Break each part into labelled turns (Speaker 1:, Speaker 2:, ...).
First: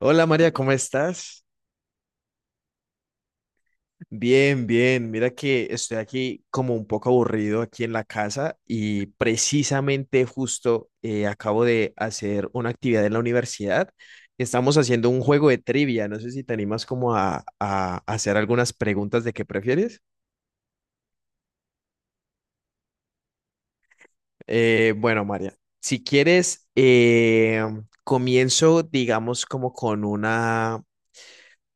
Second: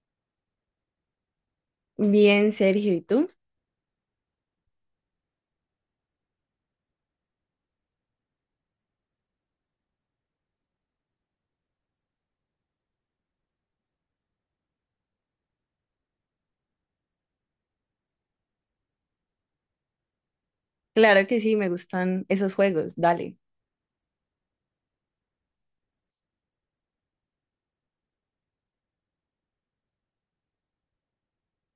Speaker 1: Hola María, ¿cómo estás?
Speaker 2: Bien, Sergio, ¿y tú?
Speaker 1: Bien, bien. Mira que estoy aquí como un poco aburrido aquí en la casa y precisamente justo acabo de hacer una actividad en la universidad. Estamos haciendo un juego de trivia. No sé si te animas como a hacer algunas preguntas de qué prefieres.
Speaker 2: Claro que sí, me gustan esos juegos, dale.
Speaker 1: Bueno, María, si quieres, comienzo digamos como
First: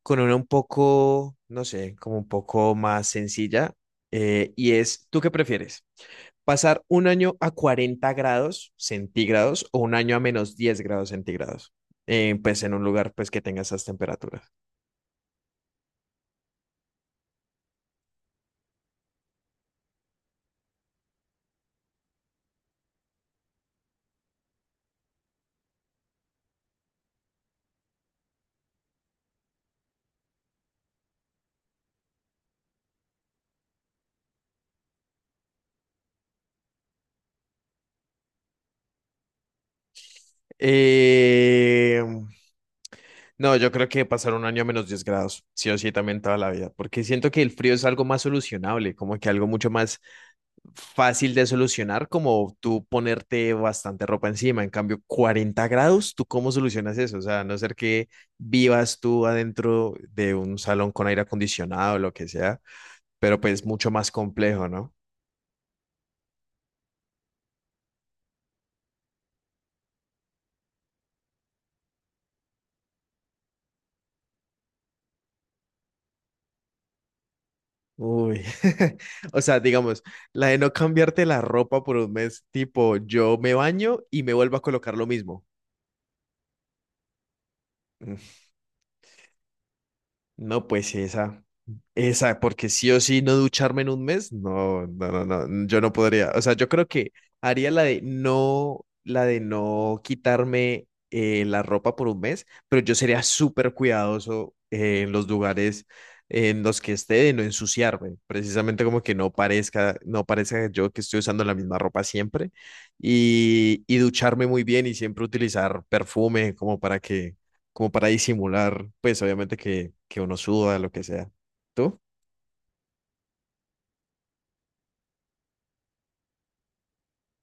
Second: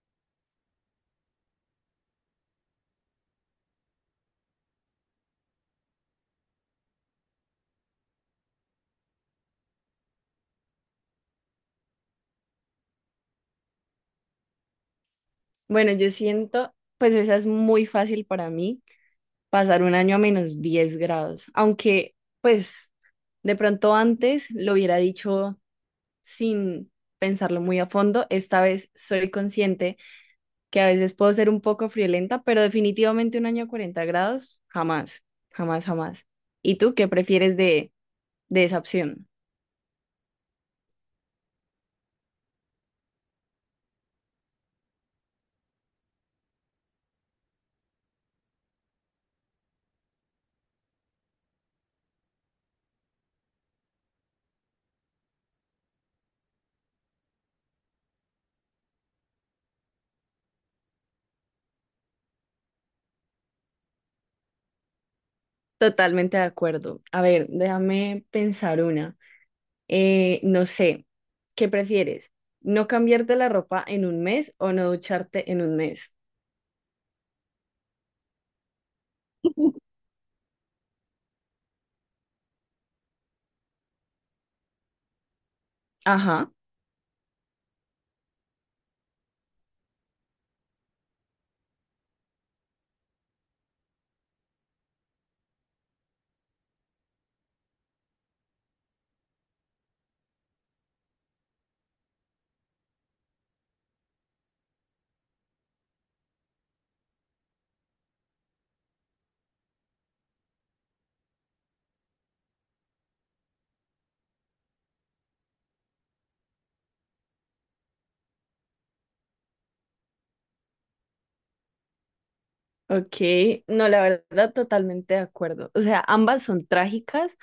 Speaker 1: con una un poco, no sé, como un poco más sencilla, y es, ¿tú qué prefieres? ¿Pasar un año a 40 grados centígrados o un año a menos 10 grados centígrados? Pues en un lugar pues que tenga esas temperaturas.
Speaker 2: Bueno, yo siento, pues esa es muy fácil para mí, pasar un año a menos 10 grados, aunque pues de pronto antes lo hubiera dicho sin pensarlo muy a fondo, esta vez soy consciente que a veces puedo ser un poco friolenta, pero definitivamente un año a 40 grados, jamás, jamás, jamás. ¿Y tú qué prefieres de esa opción?
Speaker 1: Eh, no, yo creo que pasar un año a menos 10 grados, sí o sí, también toda la vida, porque siento que el frío es algo más solucionable, como que algo mucho más fácil de solucionar como tú ponerte bastante ropa encima. En cambio, 40 grados, ¿tú cómo solucionas eso? O sea, a no ser que vivas tú adentro de un salón con aire acondicionado o lo que sea, pero pues mucho más complejo, ¿no?
Speaker 2: Totalmente de acuerdo. A ver, déjame pensar una. No sé, ¿qué prefieres? ¿No cambiarte la ropa en un mes o no ducharte en un mes?
Speaker 1: Uy, o sea, digamos, la de no cambiarte la ropa por un mes, tipo, yo me baño y me vuelvo a colocar lo mismo.
Speaker 2: Ajá,
Speaker 1: Mm, No, pues sí, esa, porque sí o sí no ducharme en un mes, no, no, no, no, yo no podría. O sea, yo creo que haría la de no quitarme la ropa por un mes, pero yo sería súper cuidadoso en los lugares en los que esté de no ensuciarme, precisamente como que no parezca, no parezca yo que estoy usando la misma ropa siempre y ducharme muy bien y siempre utilizar perfume como para que como para disimular, pues obviamente que uno suda, lo que sea. ¿Tú?
Speaker 2: ok. No, la verdad, totalmente de acuerdo. O sea, ambas son trágicas,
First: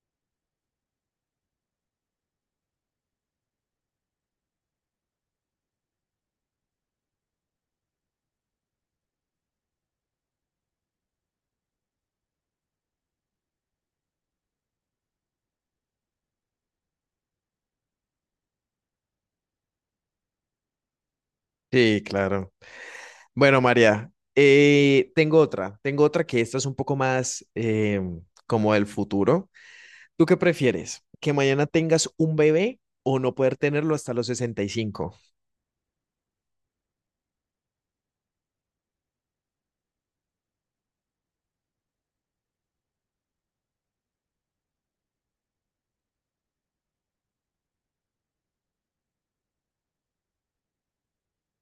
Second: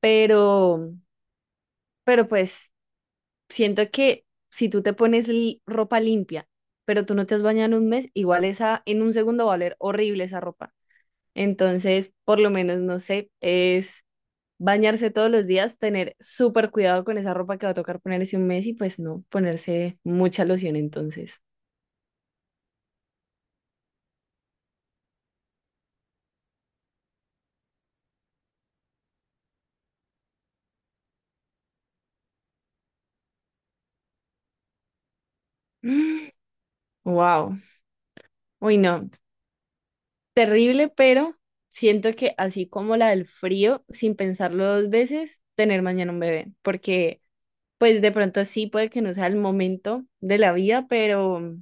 Speaker 2: pero, pero pues siento que si tú te pones ropa limpia, pero tú no te has bañado en un mes, igual esa en un segundo va a oler horrible esa ropa. Entonces, por lo menos, no sé, es bañarse todos los días, tener súper cuidado con esa ropa que va a tocar ponerse un mes y pues no ponerse mucha loción entonces.
Speaker 1: Sí, claro. Bueno, María, tengo otra que esta es un poco más como del futuro. ¿Tú qué prefieres? ¿Que mañana tengas un bebé o no poder tenerlo hasta los 65?
Speaker 2: Wow. Uy, no. Terrible, pero siento que así como la del frío, sin pensarlo dos veces, tener mañana un bebé, porque pues de pronto sí puede que no sea el momento de la vida, pero,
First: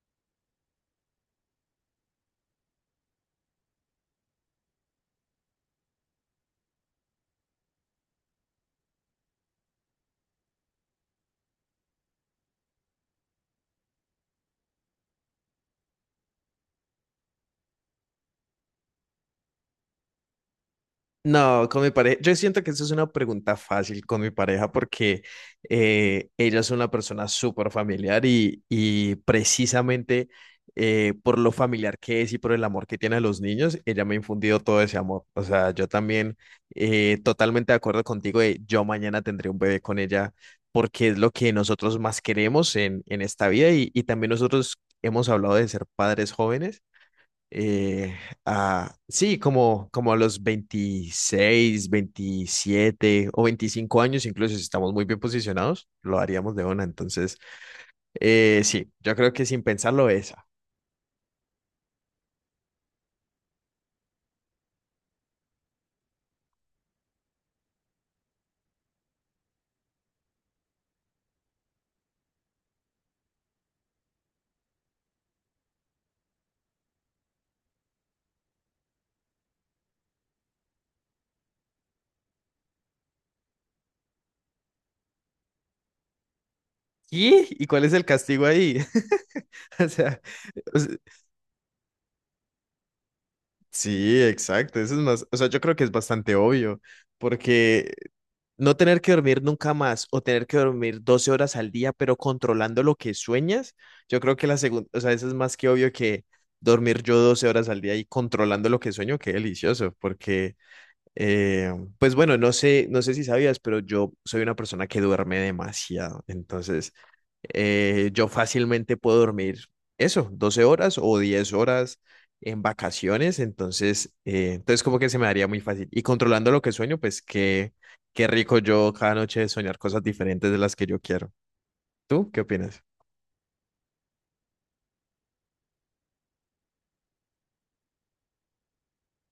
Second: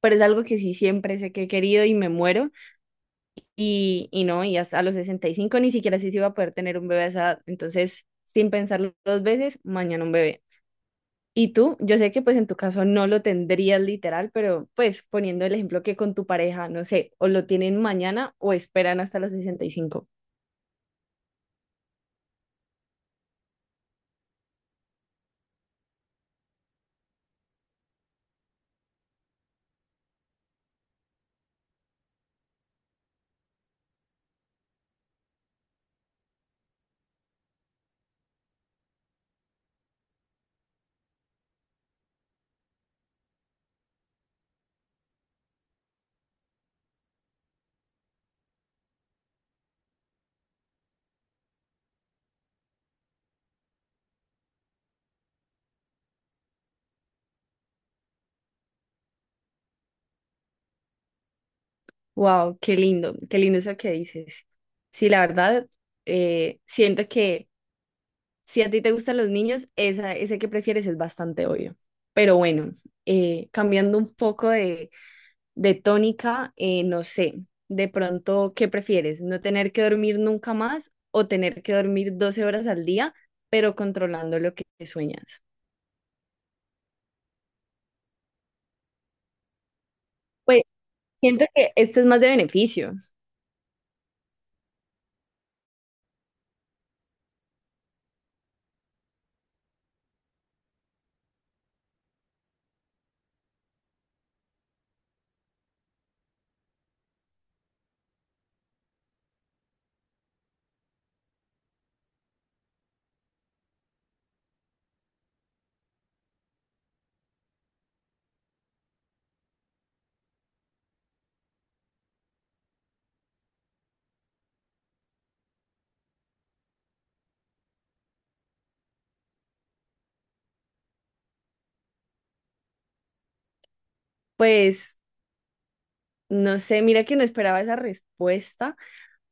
Speaker 2: pero es algo que sí siempre sé que he querido y me muero. Y no, y hasta a los 65 ni siquiera así se iba a poder tener un bebé a esa edad. Entonces, sin pensarlo dos veces, mañana un bebé. Y tú, yo sé que pues en tu caso no lo tendrías literal, pero pues poniendo el ejemplo que con tu pareja, no sé, o lo tienen mañana o esperan hasta los 65.
Speaker 1: No, con mi pareja, yo siento que eso es una pregunta fácil con mi pareja porque ella es una persona súper familiar y precisamente por lo familiar que es y por el amor que tiene a los niños, ella me ha infundido todo ese amor. O sea, yo también totalmente de acuerdo contigo de yo mañana tendré un bebé con ella porque es lo que nosotros más queremos en esta vida y también nosotros hemos hablado de ser padres jóvenes. Eh, sí, como, como a los 26 27 o 25 años, incluso si estamos muy bien posicionados, lo haríamos de una. Entonces, sí, yo creo que sin pensarlo esa.
Speaker 2: Wow, qué lindo eso que dices. Sí, la verdad, siento que si a ti te gustan los niños, ese que prefieres es bastante obvio. Pero bueno, cambiando un poco de tónica, no sé, de pronto, ¿qué prefieres? ¿No tener que dormir nunca más o tener que dormir 12 horas al día, pero controlando lo que sueñas?
Speaker 1: ¿Y? ¿Y cuál es el castigo ahí? O sea,
Speaker 2: Pues siento que esto es más de beneficio.
Speaker 1: sí, exacto. Eso es más, o sea, yo creo que es bastante obvio, porque no tener que dormir nunca más o tener que dormir 12 horas al día, pero controlando lo que sueñas, yo creo que la segunda, o sea, eso es más que obvio que dormir yo 12 horas al día y controlando lo que sueño, qué delicioso, porque eh, pues bueno, no sé, no sé si sabías, pero yo soy una persona que duerme demasiado. Entonces, yo fácilmente puedo dormir eso, 12 horas o 10 horas en vacaciones. Entonces, entonces como que se me daría muy fácil. Y controlando lo que sueño, pues qué, qué rico yo cada noche soñar cosas diferentes de las que yo quiero. ¿Tú qué opinas?
Speaker 2: Pues no sé, mira que no esperaba esa respuesta,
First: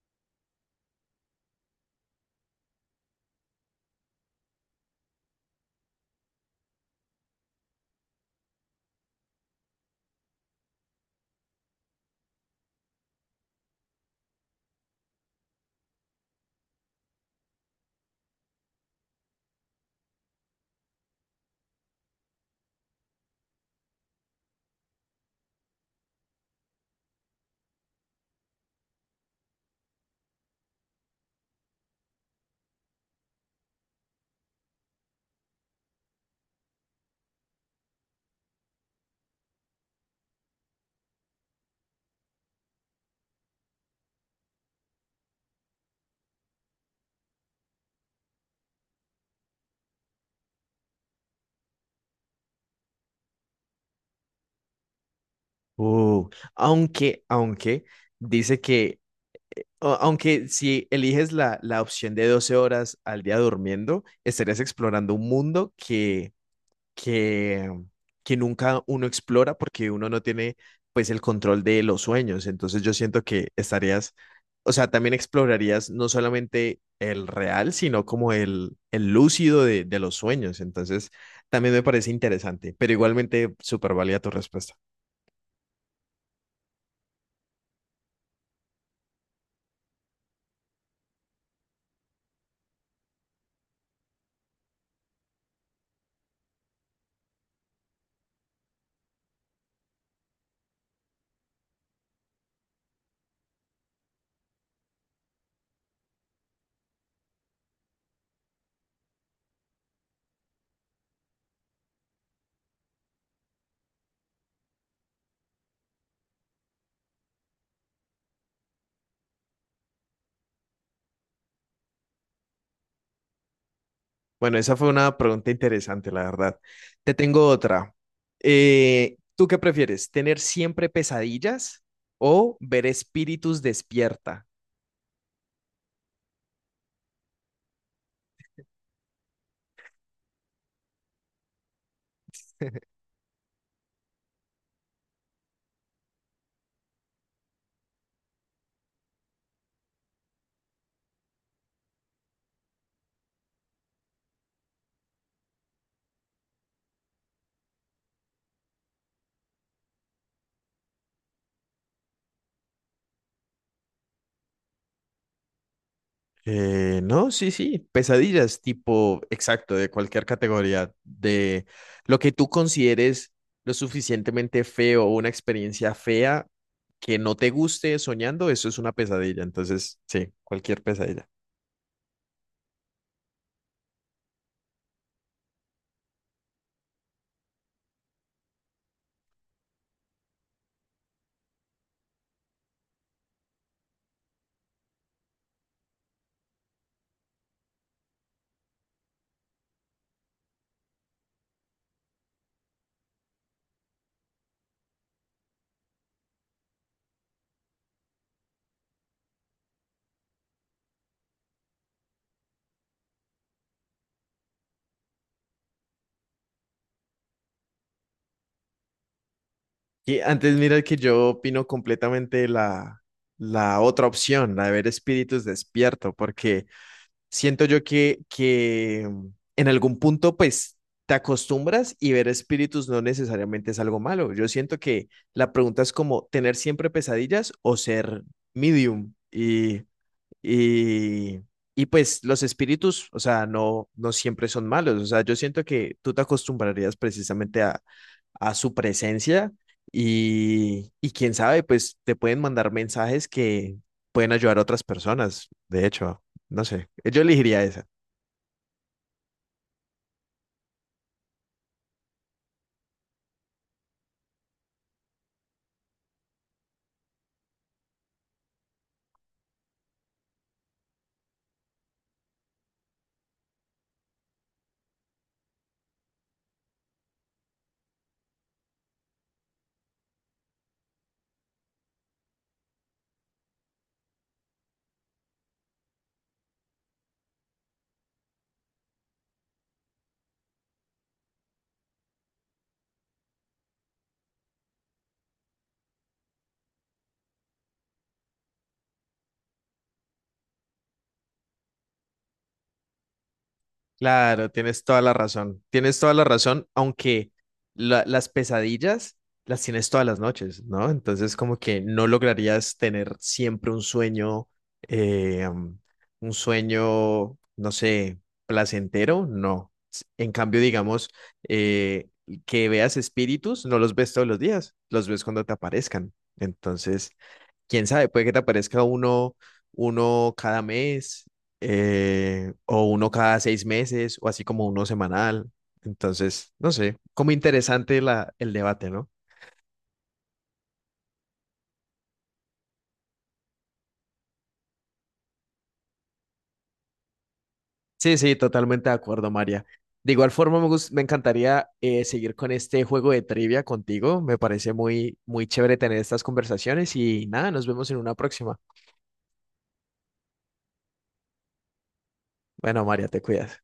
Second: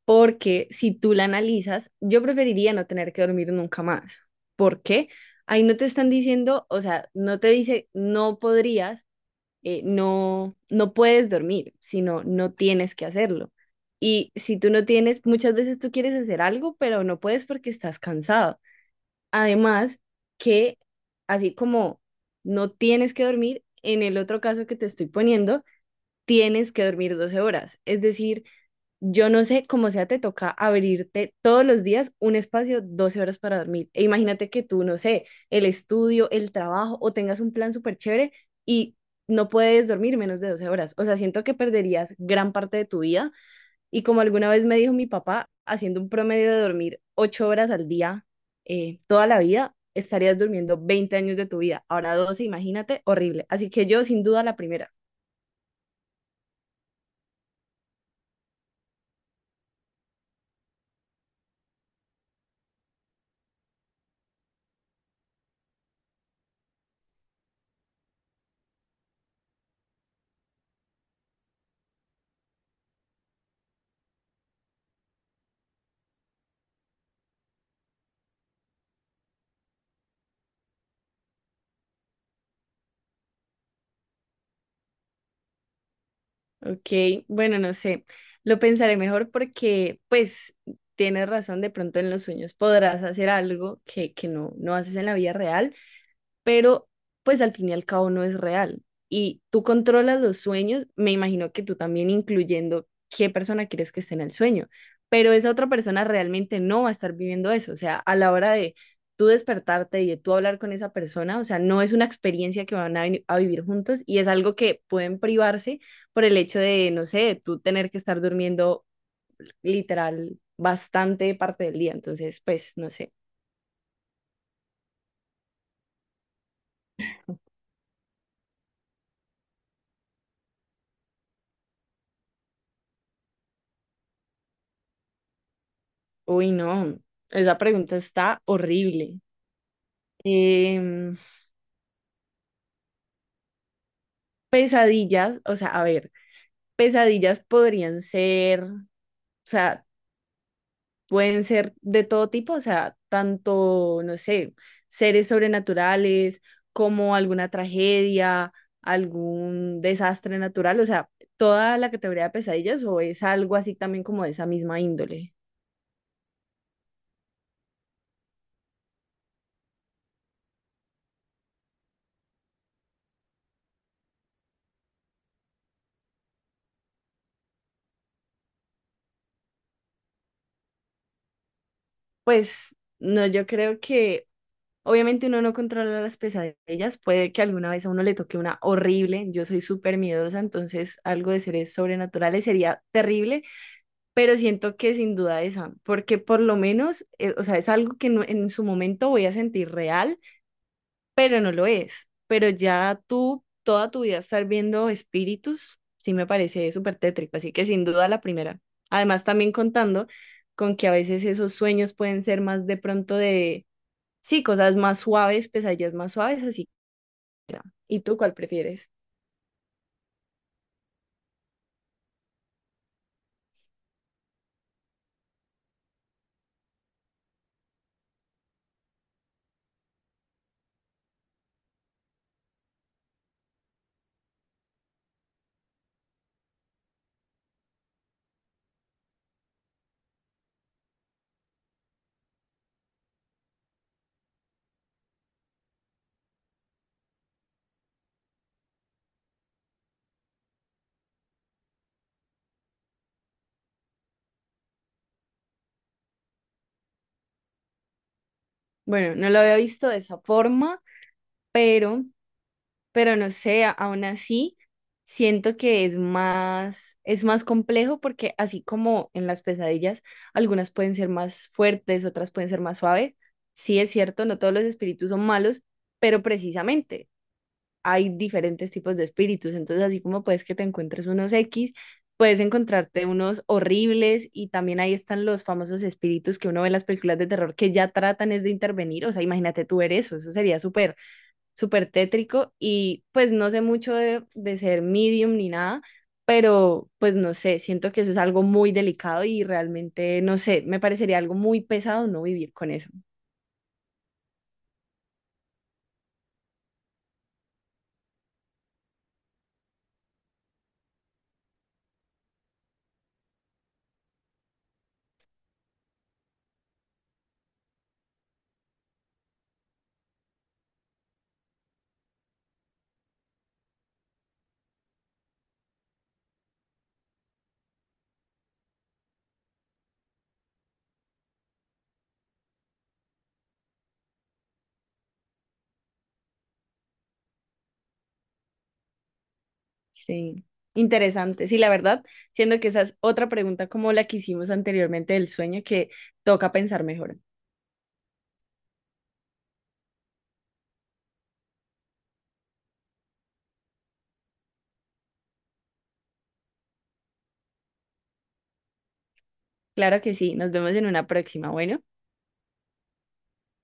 Speaker 2: porque si tú la analizas, yo preferiría no tener que dormir nunca más. ¿Por qué? Ahí no te están diciendo, o sea, no te dice no podrías, no puedes dormir, sino no tienes que hacerlo. Y si tú no tienes, muchas veces tú quieres hacer algo, pero no puedes porque estás cansado. Además, que así como no tienes que dormir, en el otro caso que te estoy poniendo, tienes que dormir 12 horas. Es decir, yo no sé cómo sea, te toca abrirte todos los días un espacio, 12 horas para dormir. E imagínate que tú, no sé, el estudio, el trabajo o tengas un plan súper chévere y no puedes dormir menos de 12 horas. O sea, siento que perderías gran parte de tu vida. Y como alguna vez me dijo mi papá, haciendo un promedio de dormir 8 horas al día toda la vida, estarías durmiendo 20 años de tu vida. Ahora 12 imagínate, horrible. Así que yo, sin duda, la primera.
Speaker 1: Uh, aunque, aunque dice que aunque si eliges la, la opción de 12 horas al día durmiendo, estarías explorando un mundo que, que nunca uno explora porque uno no tiene pues el control de los sueños. Entonces yo siento que estarías, o sea, también explorarías no solamente el real, sino como el lúcido de los sueños. Entonces también me parece interesante, pero igualmente súper válida tu respuesta.
Speaker 2: Ok, bueno, no sé, lo pensaré mejor porque pues tienes razón, de pronto en los sueños podrás hacer algo que no haces en la vida real pero pues al fin y al cabo no es real. Y tú controlas los sueños, me imagino que tú también incluyendo qué persona quieres que esté en el sueño, pero esa otra persona realmente no va a estar viviendo eso, o sea, a la hora de tú despertarte y de tú hablar con esa persona, o sea, no es una experiencia que van a vivir juntos y es algo que pueden privarse por el hecho de, no sé, de tú tener que estar durmiendo literal bastante parte del día, entonces, pues, no sé.
Speaker 1: Bueno, esa fue una pregunta interesante, la verdad. Te tengo otra. ¿Tú qué prefieres? ¿Tener siempre pesadillas o ver espíritus despierta?
Speaker 2: Uy, no, esa pregunta está horrible. Em, Pesadillas, o sea, a ver, pesadillas podrían ser, o sea, pueden ser de todo tipo, o sea, tanto, no sé, seres sobrenaturales como alguna tragedia, algún desastre natural, o sea, toda la categoría de pesadillas o es algo así también como de esa misma índole.
Speaker 1: No, sí, sí, pesadillas, tipo, exacto, de cualquier categoría, de lo que tú consideres lo suficientemente feo o una experiencia fea que no te guste soñando, eso es una pesadilla. Entonces, sí, cualquier pesadilla.
Speaker 2: Pues no, yo creo que obviamente uno no controla las pesadillas, puede que alguna vez a uno le toque una horrible, yo soy súper miedosa, entonces algo de seres sobrenaturales sería terrible, pero siento que sin duda esa, porque por lo menos, o sea, es algo que en su momento voy a sentir real, pero no lo es, pero ya tú toda tu vida estar viendo espíritus, sí me parece súper tétrico, así que sin duda la primera. Además también contando con que a veces esos sueños pueden ser más de pronto. De Sí, cosas más suaves, pesadillas más suaves, así que era. ¿Y tú cuál prefieres?
Speaker 1: Y antes mira que yo opino completamente la, la otra opción, la de ver espíritus despierto, porque siento yo que en algún punto pues te acostumbras y ver espíritus no necesariamente es algo malo. Yo siento que la pregunta es como tener siempre pesadillas o ser medium. Y, y pues los espíritus, o sea, no, no siempre son malos. O sea, yo siento que tú te acostumbrarías precisamente a su presencia y quién sabe, pues te pueden mandar mensajes que pueden ayudar a otras personas. De hecho, no sé, yo elegiría esa.
Speaker 2: Bueno, no lo había visto de esa forma, pero, pero no sé, aún así siento que es más complejo porque así como en las pesadillas, algunas pueden ser más fuertes, otras pueden ser más suaves. Sí es cierto, no todos los espíritus son malos, pero precisamente hay diferentes tipos de espíritus. Entonces, así como puedes que te encuentres unos X, puedes encontrarte unos horribles y también ahí están los famosos espíritus que uno ve en las películas de terror que ya tratan es de intervenir. O sea, imagínate tú ver eso, eso sería súper, súper tétrico y pues no sé mucho de ser medium ni nada. Pero, pues no sé, siento que eso es algo muy delicado y realmente, no sé, me parecería algo muy pesado no vivir con eso.
Speaker 1: Claro, tienes toda la razón. Tienes toda la razón, aunque las pesadillas las tienes todas las noches, ¿no? Entonces, como que no lograrías tener siempre un sueño, eh, um, un sueño, no sé, placentero, no. En cambio, digamos, eh, que veas espíritus, no los ves todos los días, los ves cuando te aparezcan. Entonces, quién sabe, puede que te aparezca uno, uno cada mes, o uno cada 6 meses, o así como uno semanal. Entonces, no sé, como interesante la, el debate, ¿no?
Speaker 2: Sí, interesante. Sí, la verdad, siendo que esa es otra pregunta como la que hicimos anteriormente del sueño que toca pensar mejor.
Speaker 1: Sí, sí, totalmente de acuerdo, María. De igual forma, me, me encantaría seguir con este juego de trivia contigo. Me parece muy, muy chévere tener estas conversaciones y nada, nos vemos en una próxima.
Speaker 2: Claro que sí, nos vemos en una próxima. Bueno.
Speaker 1: Bueno, María, te cuidas.